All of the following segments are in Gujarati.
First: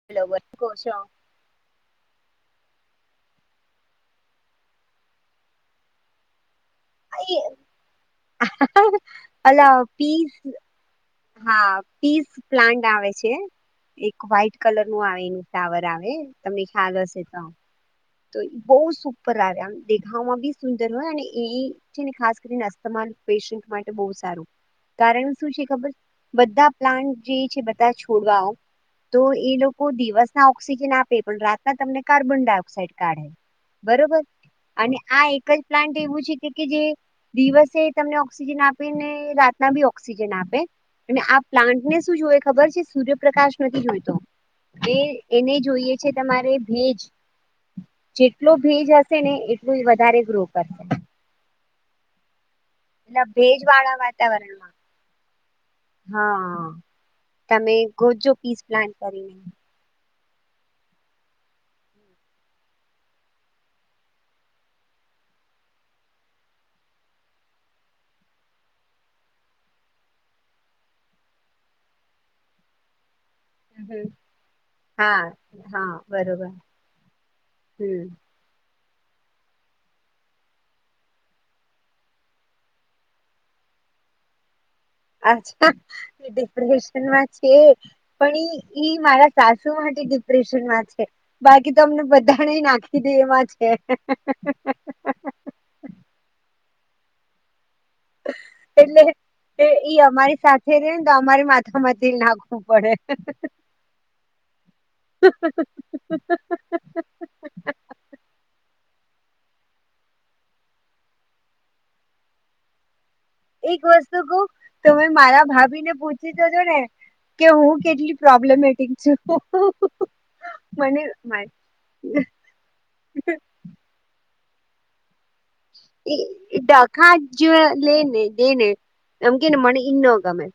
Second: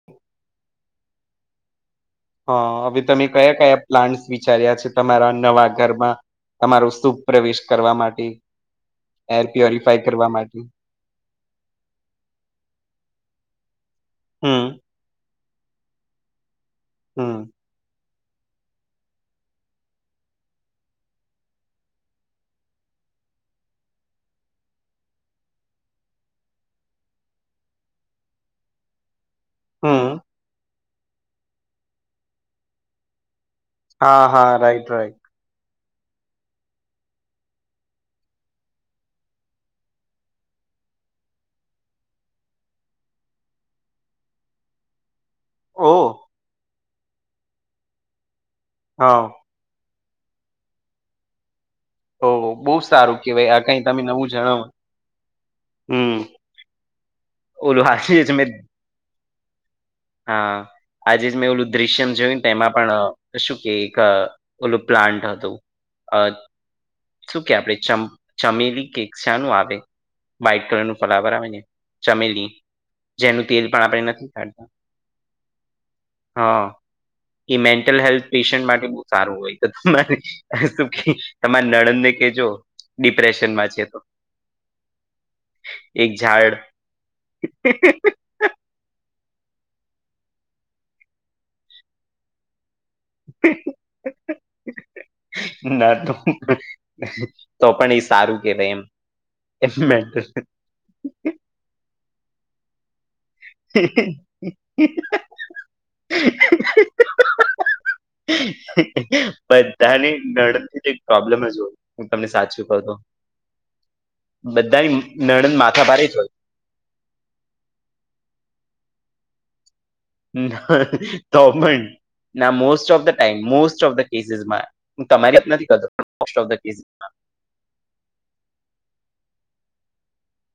[inaudible] હા. હવે તમે કયાં-કયાં પ્લાન્ટસ વિચાર્યા છે તમારા નવા ઘરમાં તમારો શુભ પ્રવેશ કરવા માટે? એર અલા પ્યોરિફાય કરવા પીસ માટે? હા, પીસ પ્લાન્ટ આવે છે, એક વ્હાઈટ હમ કલર નું આવે એ ફ્લાવર આવે, તમને ખ્યાલ હશે તો. હમ તો બહુ સુપર આવે, આમ દેખાવામાં બી સુંદર હોય અને એ છેને ખાસ કરીને અસ્થમાલ પેશ માટે બહુ સારું કારણ શું છે ખબર બધા પ્લાન્ટ જે છે બધા છોડવાઓ તો એ લોકો હમ દિવસના ઓક્સિજન આપે પણ રાતના તમને કાર્બન ડાયોક્સાઇડ કાઢે. હા બરોબર હા રાઈટ અને રાઈટ આ એક જ પ્લાન્ટ એવું છે કે કે જે દિવસે તમને ઓક્સિજન આપે ને રાતના બી ઓક્સિજન આપે. અને આ પ્લાન્ટને શું જોઈએ ખબર છે, સૂર્યપ્રકાશ નથી જોયતો. બે એને ઓ જોઈએ છે તમારે ભેજ જેટલો ભેજ હશે હા ને એટલુંજ વધારે ગ્રો કરશે. ઓ બહુ સારું એટલે કેવાય, ભેજ આ કઈ વાળા તમે નવું જણાવો. વાતાવરણમાં હમ હા, તમે ઓલું આજે જ ગુજો મેં પીસ પ્લાન કરી હા. આજે જ મેં ઓલું દ્રશ્યમ જોયું ને એમાં પણ શું કે એક ઓલું પ્લાન્ટ હતું. અહ શું કે આપડે ચમ ચમેલી કે શાનું આવે વાઇટ કલરનું ફલાવર આવેને ચમેલી, જેનું તેલ પણ હમ આપડે હમ નથી કાઢતા. હા, હા. બરોબર હા, એ મેન્ટલ હમ હેલ્થ. પેશન્ટ માટે બો સારું હોય તો તમારે શું કે તમારી નડંદને કેજો. ડિપ્રેશનમાં છે તો. અચ્છા એક ઝાડ ડિપ્રેશનમાં છે. પણ ઈ મારા સાસુ માટે ડિપ્રેશનમાં છે, બાકી તો અમને બધાને નાખી કીધી એમાં છે. ના તો પણ સારું કેવાય એમ એટલે એમ ઈ મેન્ટલ અમારી સાથે રે ને તો અમારી માથા માંથી નાખવું પડે. [inaudible] બધાની નણંદથી પ્રોબ્લેમ જ હોય. હું તમને સાચું કવ તો. એક વસ્તુ કવ, બધાની તમે મારા નણંદ માથા ભાભીને ભારે જ હોય પૂછી જોજો ને કે હું કેટલી પ્રોબ્લેમેટિક છું. ના મને તો પણ, ના most of the time, most of the કેસીસમાં હું તમારી નથી કરતો મોસ્ટ ઓફ ધ કેસીસમાં ડખા જ લેને દેને, એમ કેને મને ઇ ના ગમે.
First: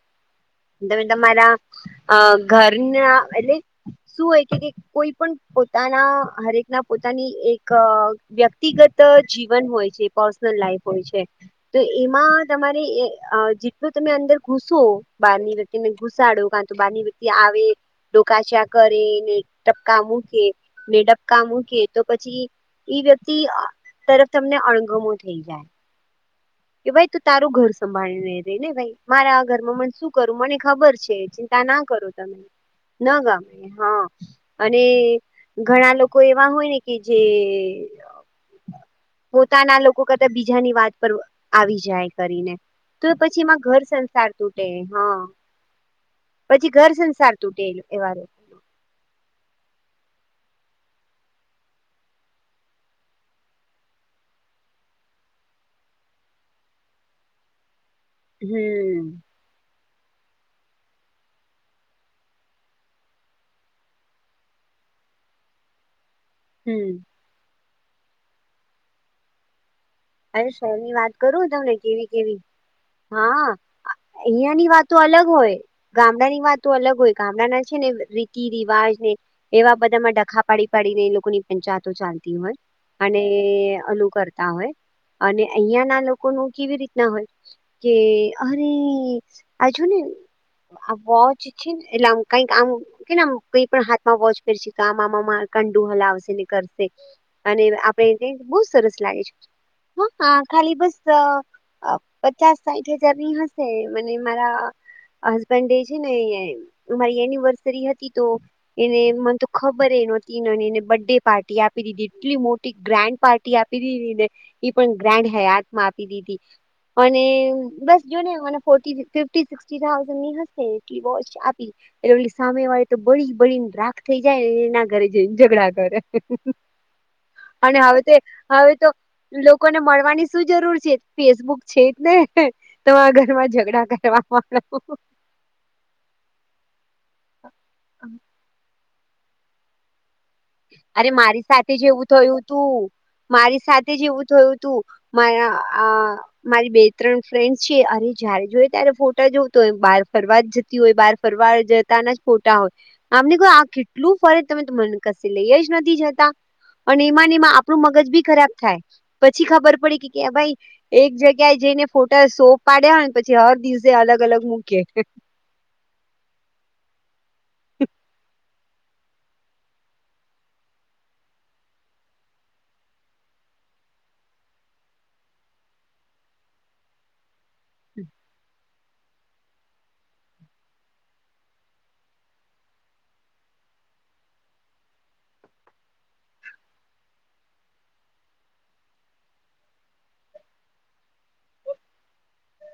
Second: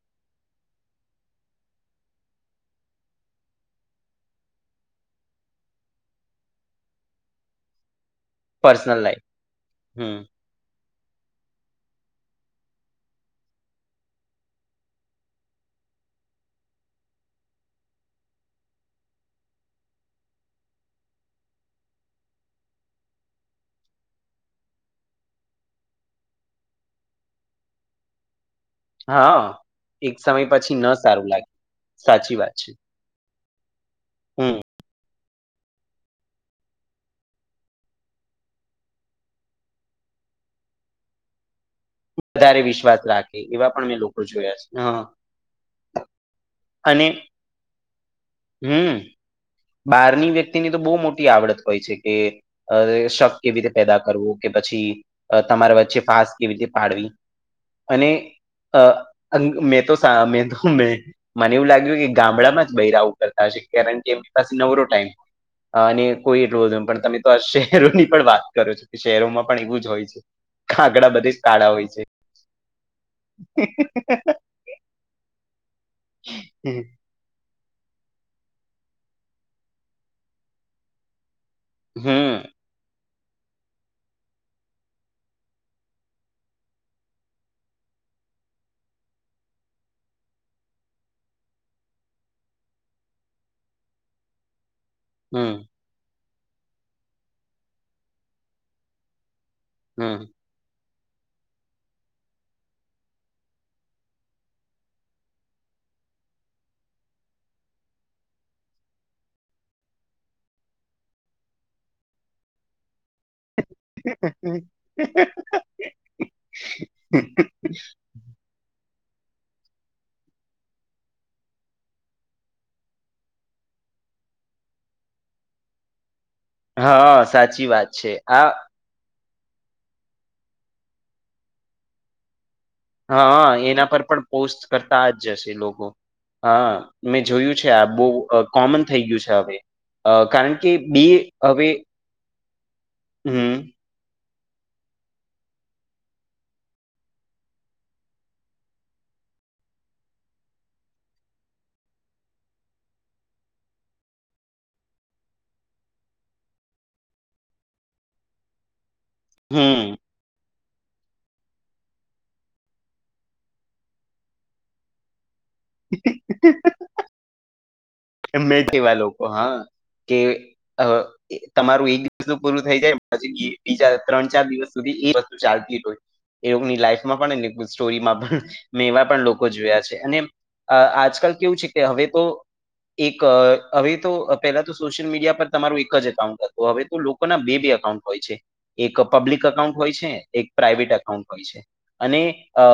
તમે તમારા અહ ઘરના એટલે શું હોય કે કોઈ પણ પોતાના હરેક ના પોતાની એક વ્યક્તિગત પર્સનલ લાઈફ જીવન હોય છે. હમ પર્સનલ લાઇફ હોય છે, તો એમાં તમારે અહ જેટલું તમે અંદર ઘુસો બહારની વ્યક્તિને ઘુસાડો, કાતો બહારની વ્યક્તિ આવે ડોકાચીયા કરેને ટપકા મૂકે ને ડપકા મૂકે તો પછી ઈ વ્યક્તિ અહ તરફ તમને અણગમો થઈ જાય. કે ભાઈ તું તારું ઘર સંભાળીને રે ને ભાઈ. મારા હા આ ઘરમાં મને શું એક કરું સમય મને પછી ન ખબર છે. સારું લાગે ચિંતા ના કરો સાચી તમે. વાત છે ના ગમે હા હમ અને ઘણા લોકો એવા હોય ને કે જે પોતાના લોકો કરતાં બીજાની વાત પર આવી જાય કરીને, વધારે વિશ્વાસ તો રાખે પછી એમાં એવા ઘર પણ મેં લોકો સંસાર જોયા તૂટે છે હા. પછી ઘર અને સંસાર તૂટેલ આવામાં. હમ. બહારની વ્યક્તિની તો બહુ મોટી આવડત હોય છે કે અરે શક કેવી રીતે પેદા કરવું કે પછી તમારા વચ્ચે ફાસ્ટ કેવી રીતે પાડવી, અને અ હમ અ મેં તો સા મે તો મેં મને એવું લાગ્યું કે ગામડામાં જ બૈરાવું કરતા હશે કારણ કે નવરો ટાઈમ, અને કોઈ હમ એટલું પણ તમે તો આ શહેરોની પણ વાત કરો છો કે શહેરોમાં પણ એવું જ હોય છે. અરે શહેરની કાગડા વાત બધે જ કરું કાળા તમને હોય છે. કેવી કેવી હા, અહયા ની વાત. તો અલગ હોય ગામડા ની વાત તો હમ અલગ હોય. ગામડા છે ને રીતિ રિવાજ ને, એવા બધામાં ડખા પાડી પાડીને એ લોકોની એ ચાતો ચાલતી હોય, અને અનુકરતા હોય. અને અહં ના લોકો ન કેવી રીતના હોય. કે અરે આજો ને. આ વોચ છે ને એટલે આમ કઈક આમ કે આમ કઈ પણ હાથમાં વોચ કરશ તો આ હમ આમા ક હ હમ. કર અને આપે બ સરસ લાગે છે. ખાલી બસ, પચાસ સાઠ હજાર ની હશે મને મારા હસબન્ડ ડે છે ને મારી એનિવર્સરી હતી તો એને મને તો ખબર એ નહોતી એને બર્થડે પાર્ટી આપી દીધી એટલી મોટી ગ્રાન્ડ પાર્ટી. આપી દીધ ને, એ પણ ગ્રાન્ડ હયાતમાં આપી દીધી, અને બસ જો નેને ફોર્ ફિફી સિક્ થાઉઝડ ની હશે વોચ આપી. એટલે ઓલી સામે વાળી તો બળી બળી ને રાખ થઈ જાય ને એના ઘરે જઈને ઝઘડા ઘરે. હા સાચી અને વાત હવે છે તે આ હવે તો લોકોને મળવાની શું જરૂર છે, ફેસબુક છે ને. તમારા હા ઘરમાં એના ઝઘડા પર પણ કરવા પોસ્ટ ડ. કરતા જશે લોકો, હા મેં જોયું છે આ બહ કોમન થઈ ગયું છે હવે, કારણ કે બે અરે મારી હવે સાથે જેવું થયું તું, મારી હમ સાથે તે જેવું થયું તું, મારા આ મારી બે ત્રણ ફ્રેન્ડ છે અરે જયારે જોય ત્યારે ફોટા જોવ તો હોય બાર ફરવા જ જતી હોય બાર ફરવાર જતાના જ ફોટા હોય, આમને કો આ કેટલું ફરજ તમે મ લઈએ જ નથી જતા, પણ એમાંને એમાં આપણું મગજ બી ખરાબ થાય. પછી ખબર હમ પડી કે કે ભાઈ એક જગ્યાએ જઈને ફોટા શો પાડ્યાને પછી હર દિવસે અલગ અલગ મૂકે. [unintelligible] એ મે છેવા લોકો હા, કે તમારું એક દિવસ તો પૂરું થઈ જાય પછી બીજા ત્રણ ચાર દિવસ સુધી એ વસ્તુ ચાલતી હોય. એવ લાઈફમાં પણ હમ સ્ટોરીમાં મેવા પણ લોકો જોયા છે અને આજકાલ કેવું છે કે હવે તો એક હવે તો પહેલા તો સોશિયલ મીડિયા પર તમારું એક જ એકાઉન્ટ હતું હવે તો લોકો ના બે બે એકાઉન્ટ હોય છે એક પબ્લિક અકાઉન્ટ હોય છે, એક પ્રાઇવેટ અકાઉન્ટ હોય છે. અને અ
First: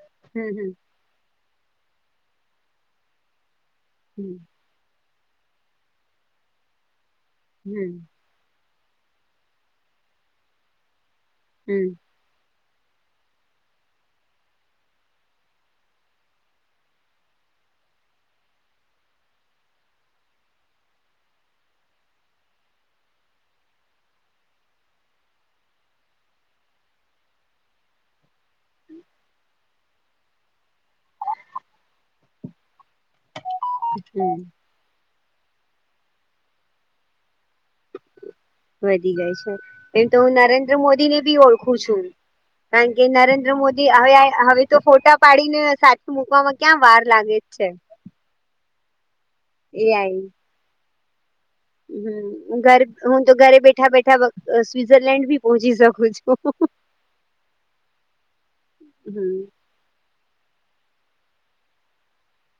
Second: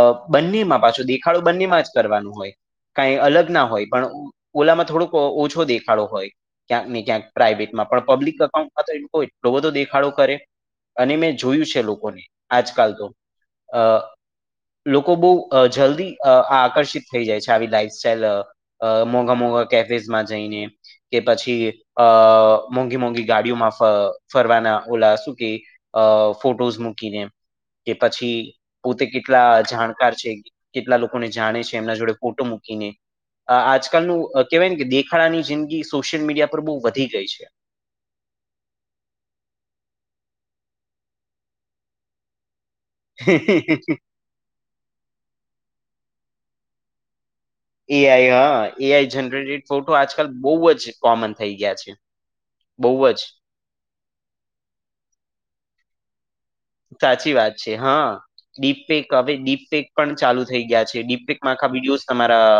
હમ બંનેમાં પાછું દેખાડો બંનેમાં જ કરવાનું હોય કઈ અલગ ના હોય પણ હમ ઓલામાં થોડુંક અ ઓછો દેખાડો હોય ક્યાંક ને ક્યાંક પ્રાઈવેટમાં હમ પણ પબ્લિક એકાઉન્ટ માંતો એક એટલો બધો દેખાડો કરે અને મેં જોયું છે હમ લોકોને આજકાલ તો અ લોકો બો અ જલ્દી આકર્ષિત થઈ જાય છે આવી લાઈફ સ્ટાઈલ અ મોંઘા મોઘા કેફેઝમાં જઈને કે પછી અ મોંઘી મોંઘી ગાડીઓમાં ફરવાના ઓલા સુ કેય અ ફોટોઝ મૂકીને કે પછી પોતે કેટલા જાણકાર છે, કેટલા લોકોને જાણે છે એમના જોડે ફોટો મૂકીને. અ આ આજકાલનું હમ કહેવાય ને કે દેખાડાની જિંદગી સોશિયલ મીડિયા પર બો વધી ગઈ છે. વધી ગઈ છે એમ તો હું નરેન્દ્ર મોદી ને બી ઓળખું છું. કારણ કે નરેન્દ્ર મોદી હવે હવે તો ફોટા પાડીને સાથે મુકવામાં ક્યાં વાર લાગે. છે એ આઈ હા એ આઈ જનરેટેડ ફોટો આજકાલ બહુ જ કોમન થઈ ગયા છે. હમમ ઘર બહુ જ હું તો ઘરે બેઠા બેઠા સ્વિટઝરલેન્ડ બી પહોંચી શકું છું. સાચી વાત છે હા ડીપેક હવે હમ ડીપેક પણ ચાલુ થઈ ગયા છે ડીપેકમાં આખા વિડીયોસ તમારા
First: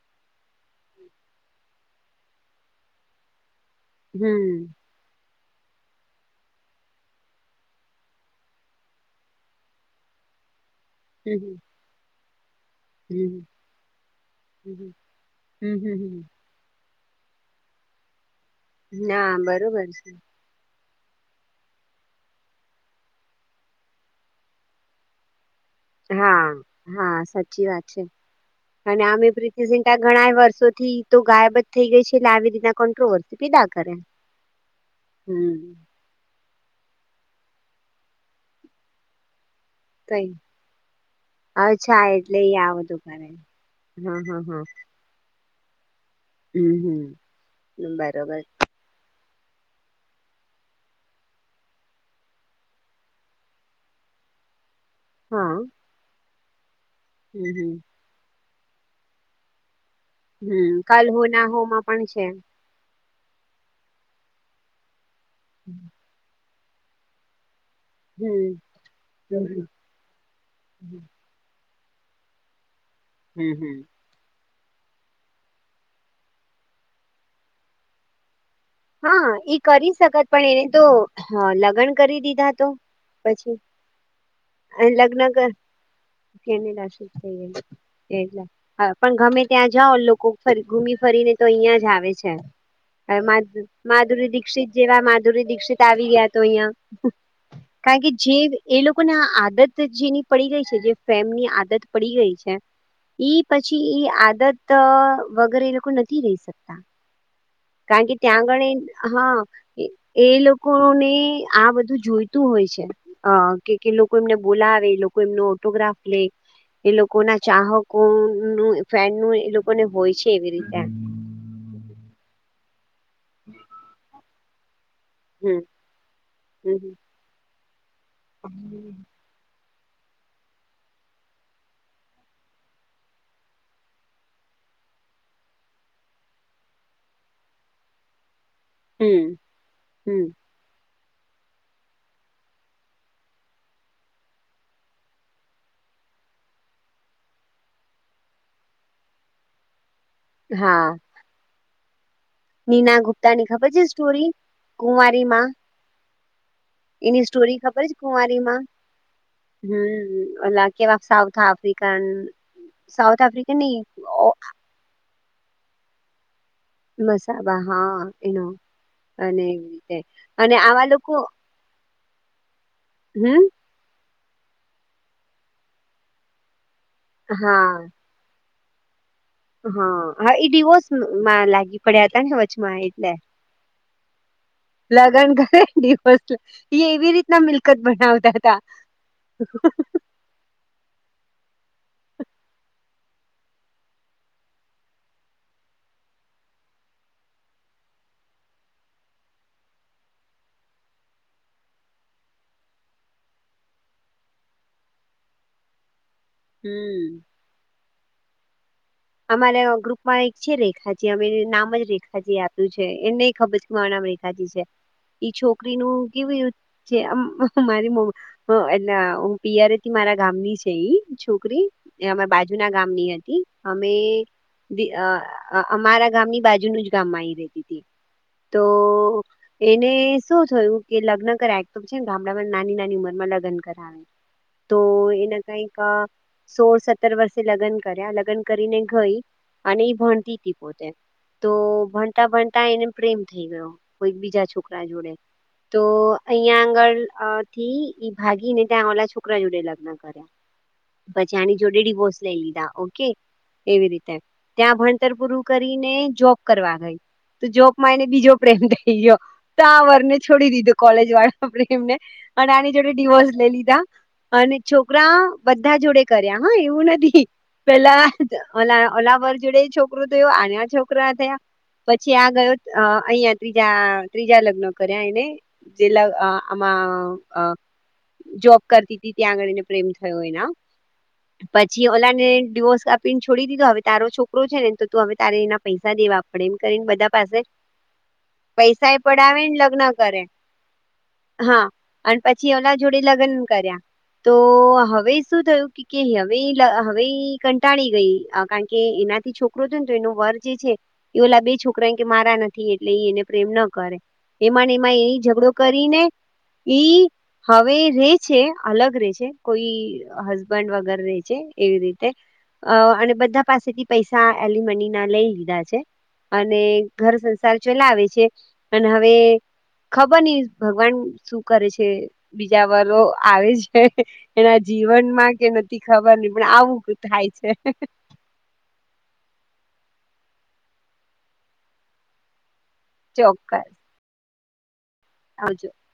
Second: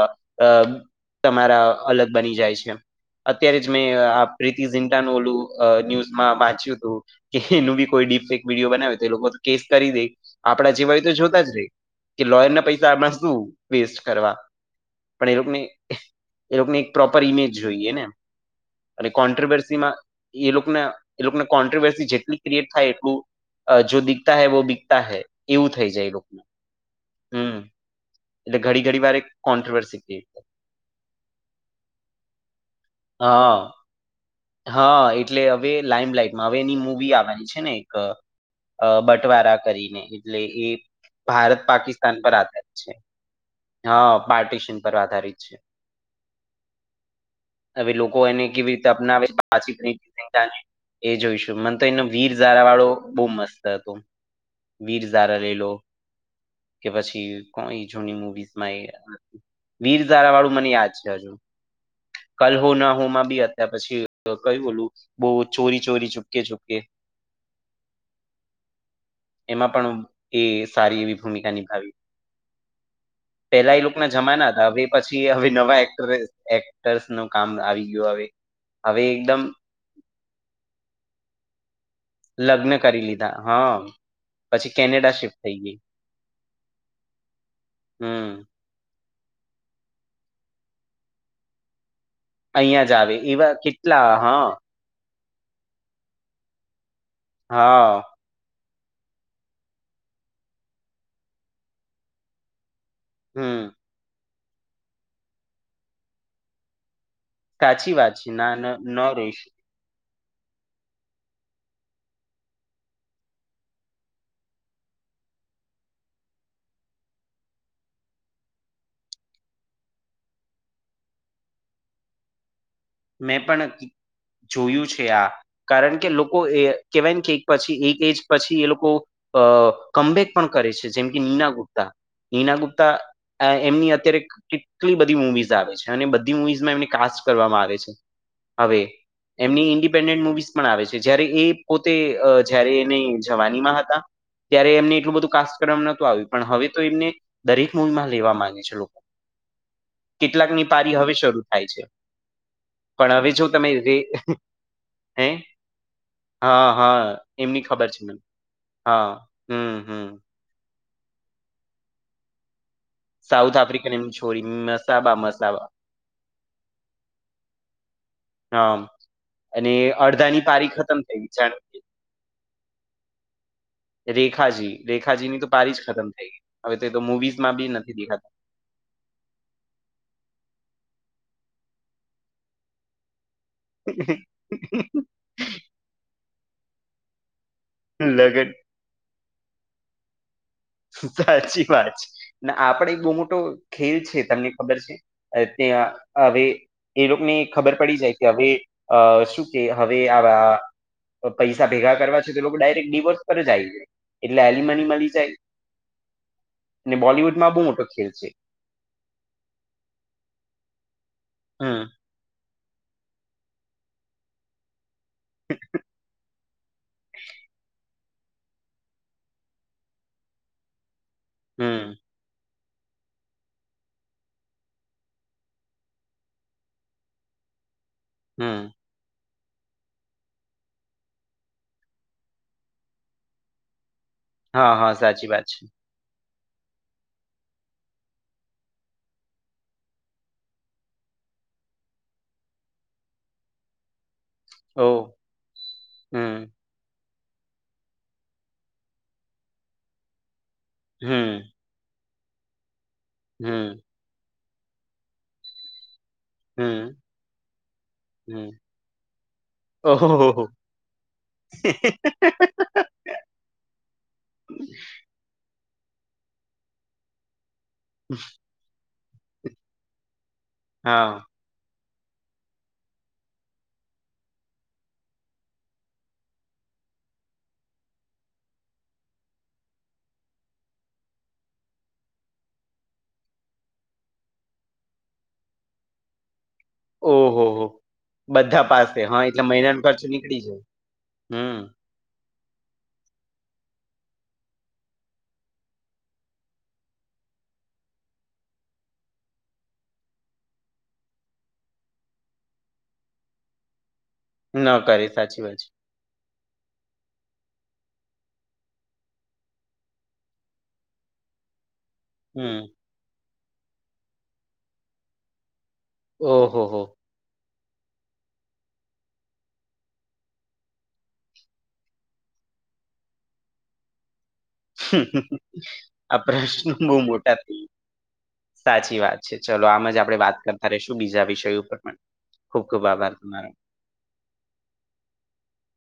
તમારા અલગ બની જાય છે અત્યારે જ મેં હમ પ્રીટી ઝિન્ટા ઓલું ન્યુઝમાં વાંચ્યું તું કે એનું બી કોઈ ડીપેક વિડીયો બનાવ્યું તે એ લોકો કેસ કરી દે આપણા જેવા હોય તો જોતા જ હમ રેય. કે લોયર ના પૈસા આમાં શું હમ વેસ્ટ કરવા હમ પણ એ લોકોને હમ હમ એ લોકોને એક પ્રોપર ઇમેજ જોઈએ ને એટલે ના બરોબર કોન્ટ્રોવર્સીમાં છે એ લોકોને એ લોકોને કોન્ટ્રોવર્સી જેટલી ક્રિએટ થાય એટલું અ જો દિખતા હૈ વો બીકતા હૈ. એવું થઈ જાય એ લોકોને હા હા હમ સાચી વાત છે. એટલે ઘડી અને ઘડી વાર આમ એક યે પ્રીતિ ઝિન્ટા કોન્ટ્રોવર્સી ઘણા ક્રિએટ યે થાય વર્ષોથી તો ગાયબ જ થઈ ગઈ છે એટલે આવી રીતના કોન્ટ્રોવર્સી પેદા હા કરે. હા એટલે હવે હમ લાઈમ લાઈટમાં હવે એની મૂવી આવાની છે ને એક બટવારા કરીને કઈ એટલે એ ભારત અચ્છા પાકિસ્તાન પર એટલે એ આધારીત આ છે. બધું કરે હા પાર્ટિશન પર આધારિત છે. હમ હમ હવે લોકો બરોબર એને કેવી રીતે અપનાવે પાછી પ્રીતિ ઝિન્ટા ને એ જોઈશું મને તો એનું વીર ઝારા વાળું બો મસ્ત હતું. વીર ઝારા હા લેલો કે પછી હમ હમ કોઈ જૂની મુવીઝ માં એ વીરા ઝારા વાળું મને હમ યાદ કલ છે હો હજુ ના હો માં પણ છે હો ના હો માં બી હતા પછી કયું ઓલું બો ચોરી ચોરી ચૂપકે ચૂપકે હમમ. એમાં પણ એ સારી એવી ભૂમિકા નિભાવી. હમ પહેલા હમ એ લોકો જમાના હતા હવે પછી હવે નવા એક્ટ એક્ટર્સ નું કામ આવી ગીયુ હવે. હવે હા એકદમ એ કરી શકત પણ એને તો હા લગ્ન કરી દીધા તો લગ્ન કરી લીધા પછી હા પછી અને કેનેડા લગ્ન શિફ્ટ કર થઈ ગઈ કે નાસીક થયે હમ એટલે હા પણ ગમે ત્યાં જાઓ લોકો ફ ઘૂમ ફરીને તો અહિયાં જ આવે છે અહિયાં જ આવે એવા કેટલા માધુરી હા દીક્ષિત જેવા માધુરી દીક્ષિત આવી ગયા તો અહિયાં હા કારણ કે જે એ લોકોને આદત જેની પડી ગઈ છે જે ફેમની આદત પડી ગઈ છે ઈ હમ પછી એ આદત વગર એ લોકો નથી રહી સકતા. સાચી કારણ વાત કે છે ત્યાં ના ન આગળ ન હા રહીશ એ લોકોને આ બધું જોઈતું હોય છે. અ કે લોકો એમને બોલાવે લોકો એમનો ઓટોગ્રાફ લે. એ લોકો ના ચાહકો નું ફન નું એ લોકોને હોય છે એવી રીતે. મેં પણ જોયું છે આ હમ કારણ કે લોકો એ હમ કેવાય કે પછી એક એજ પછી એ લોકો અ કમબેક પણ કરે છે જેમ કે નીના ગુપ્તા. હઈના ગુપ્તા એમની અત્યારે કેટલી બધી મુવીઝ આવે છે અને બધી મુવીઝમાં એમને કાસ કરવામાં આવે છે. હવે હમ એમની હમ ઇન્ડિપેન્ડન્ટ મુવીઝ આવે છે જયારે એ પોતે જયારે એને જવાની માં હતા. ત્યારે એમને એટલું બધું કાસકરમ નતું આવ્યું પણ હવે તો એમને દરેક મૂવીમાં લેવા માંગે છે લોકો. કેટલાકની હા પારી હવે શરૂ થાય છે. નીના પણ હવે ગુપ્તા જો ની તમે ખબર છે જે સ્ટોરી હે કુંવારીમાં હા. હા એની સ્ટોરી એમની ખબર છે મને, કુંવારીમાં હા હમ હમ. કેવા સાઉથ આફ્રિકન સાઉથ આફ્રિકન નહી સાસાબા મસાબ. મસાબા હા એનો હા, અને એવી રીતે અડધાની અને પારી આવા ખતમ લોકો થઈ ગઈ જાણે કે હમ. રેખાજી રેખાજીની તો પારી જ ખતમ થઈ ગઈ, હવે તે તો મુવીઝમાં બી હા નથી દેખાતા. હા હા એ ડિવોર્સમાં લાગી પડ્યા હતા ને વચ્ચમાં એટલે. હ [unintelligible] લગન કરે વ ડિવોઝ એ એવી રીતના મિલકત બનાવતા લગન હતા. હ [unintelligible] સાચી વાત છે આપડે એક બહુ મોટો ખેલ છે તમને ખબર છે? એ ત આવીભી [unintelligible] એ લોકોને ખબર પડી જાય કે હવે શું કે હવે આવા પૈસા ભેગા કરવા છે તો લોકો ડાયરેક્ટ ડીવોર્સ પર જ આવી જાય, એટલે એલિમની મળી જાય. ને હમ. બોલિવૂડમાં બહુ મોટો ખેલ છે. અમારે ગ્રુપમાં એક છે રેખા જે અમે નામ જ હમ રેખા. આપ્યું છે એ ન ખબર કે મારું નામ રેખાજી છે, ઈ છોકરીનું કેવું કે મારી એ પીયરેથી મારા ગામની છે એ છ છોકરી હમ અમાર બાજુના ગામની હતી. અમે અમારા ગામની બાજુનું જ ગામમાં આવી રેતી હતી. તો હમ એને શું થયું કે લગ્ન કરાય તો છે ને ગામડામાં નાની નાની ઉંમરમાં લગ્ન કરાવે. હા તો હા સાચી એના વાત છે કઈક સોળ સત્તર વર્ષે લગ્ન કર્યા લગ્ન કરીને ગઈ, અને એ ભણતી હતી પોતે. તો ભણતા ભણતા એને પ્રેમ થઈ ગયો કોઈ બીજા છોકરા જોડે. ઓહ તો હમ અહીં આગળથી ઈ ભાગી ને ત્યાં ઓલા છોકરા જોડે લગ્ન કર. પછી હમ આની જોડે ડિવોર્સ લઈ લીધા ઓકે, હમ એવી રીતે. ત્યાં ભણતર પૂરું કરીને જોબ કરવા હમ ગઈ. તો જોબમાં એને બીજો હમ પ્રેમ થઈ ગયો. તા વરને ઓહો છોડી દીધું કોલેજ વાળા પ્રેમને અને આની જોડે, ડીવોર્સ લે લીધો. અને છોકરા બધા જોડે કર્યા હા એવું નથી, પેલા અ અલા વર જોડે છોકરું તો આના છોકરા હા થયા. પછી આગળ અ અહિયાં ત્રીજા ત્રીજા લગ્ન કર્યા એણે. જેલા આમાં અ જોબ કરતી હતી ત્યાં આગળ એને પ્રેમ થયો હોય. પછી ઓલાને ડિવોર્સ આપીને છોડી દીધો હવે તારો છોકરો છેને, તો તું હવે ત એના પૈસા દેવા પડે એમ કરીને બધા પાસે ઓહો હો બધા પૈસા પાસે એ હા એટલે પડાવે ને મહિનાનો લગ્ન ખર્ચ કરે નીકળી જાય હમ હા અને પછી એમના જોડે જ લગ્ન કર્યા તો હવે શું થયું હવે હવે કટાળી ગઈ કારણ કે એનાથી છોકરો હતો ને તો એનો વર જે છે. એલા બે છોકરા કે મારા નથી એટલે એ એને પ્રેમ ન કરે ન એમાં એમાં કરે એ સાચી ઝઘડો વાત છે કરીને ઈ હવે રે છે અલગ રે છે કોઈ હસબન્ડ વગર રે છે એવી રીતે હમ અ અને બધા પાસેથી પૈસા એલી મનીના લઈ લીધા છે અને ઓહો હો ઘર ચલાવે છે, અને હવે ખબર નઈ ભગવાન શું કરે છે બીજા વરો આવે છે. એના જીવનમાં કે નથી ખબર આ ન પણ પ્રશ્ન આવું બહુ થાય મોટા છે. થઈ ગયા. સાચી વાત છે ચલો આમ જ આપડે વાત કરતા રેશું બીજા વિષય ઉપર પણ ખુબ ખુબ આભાર તમારો હાજુ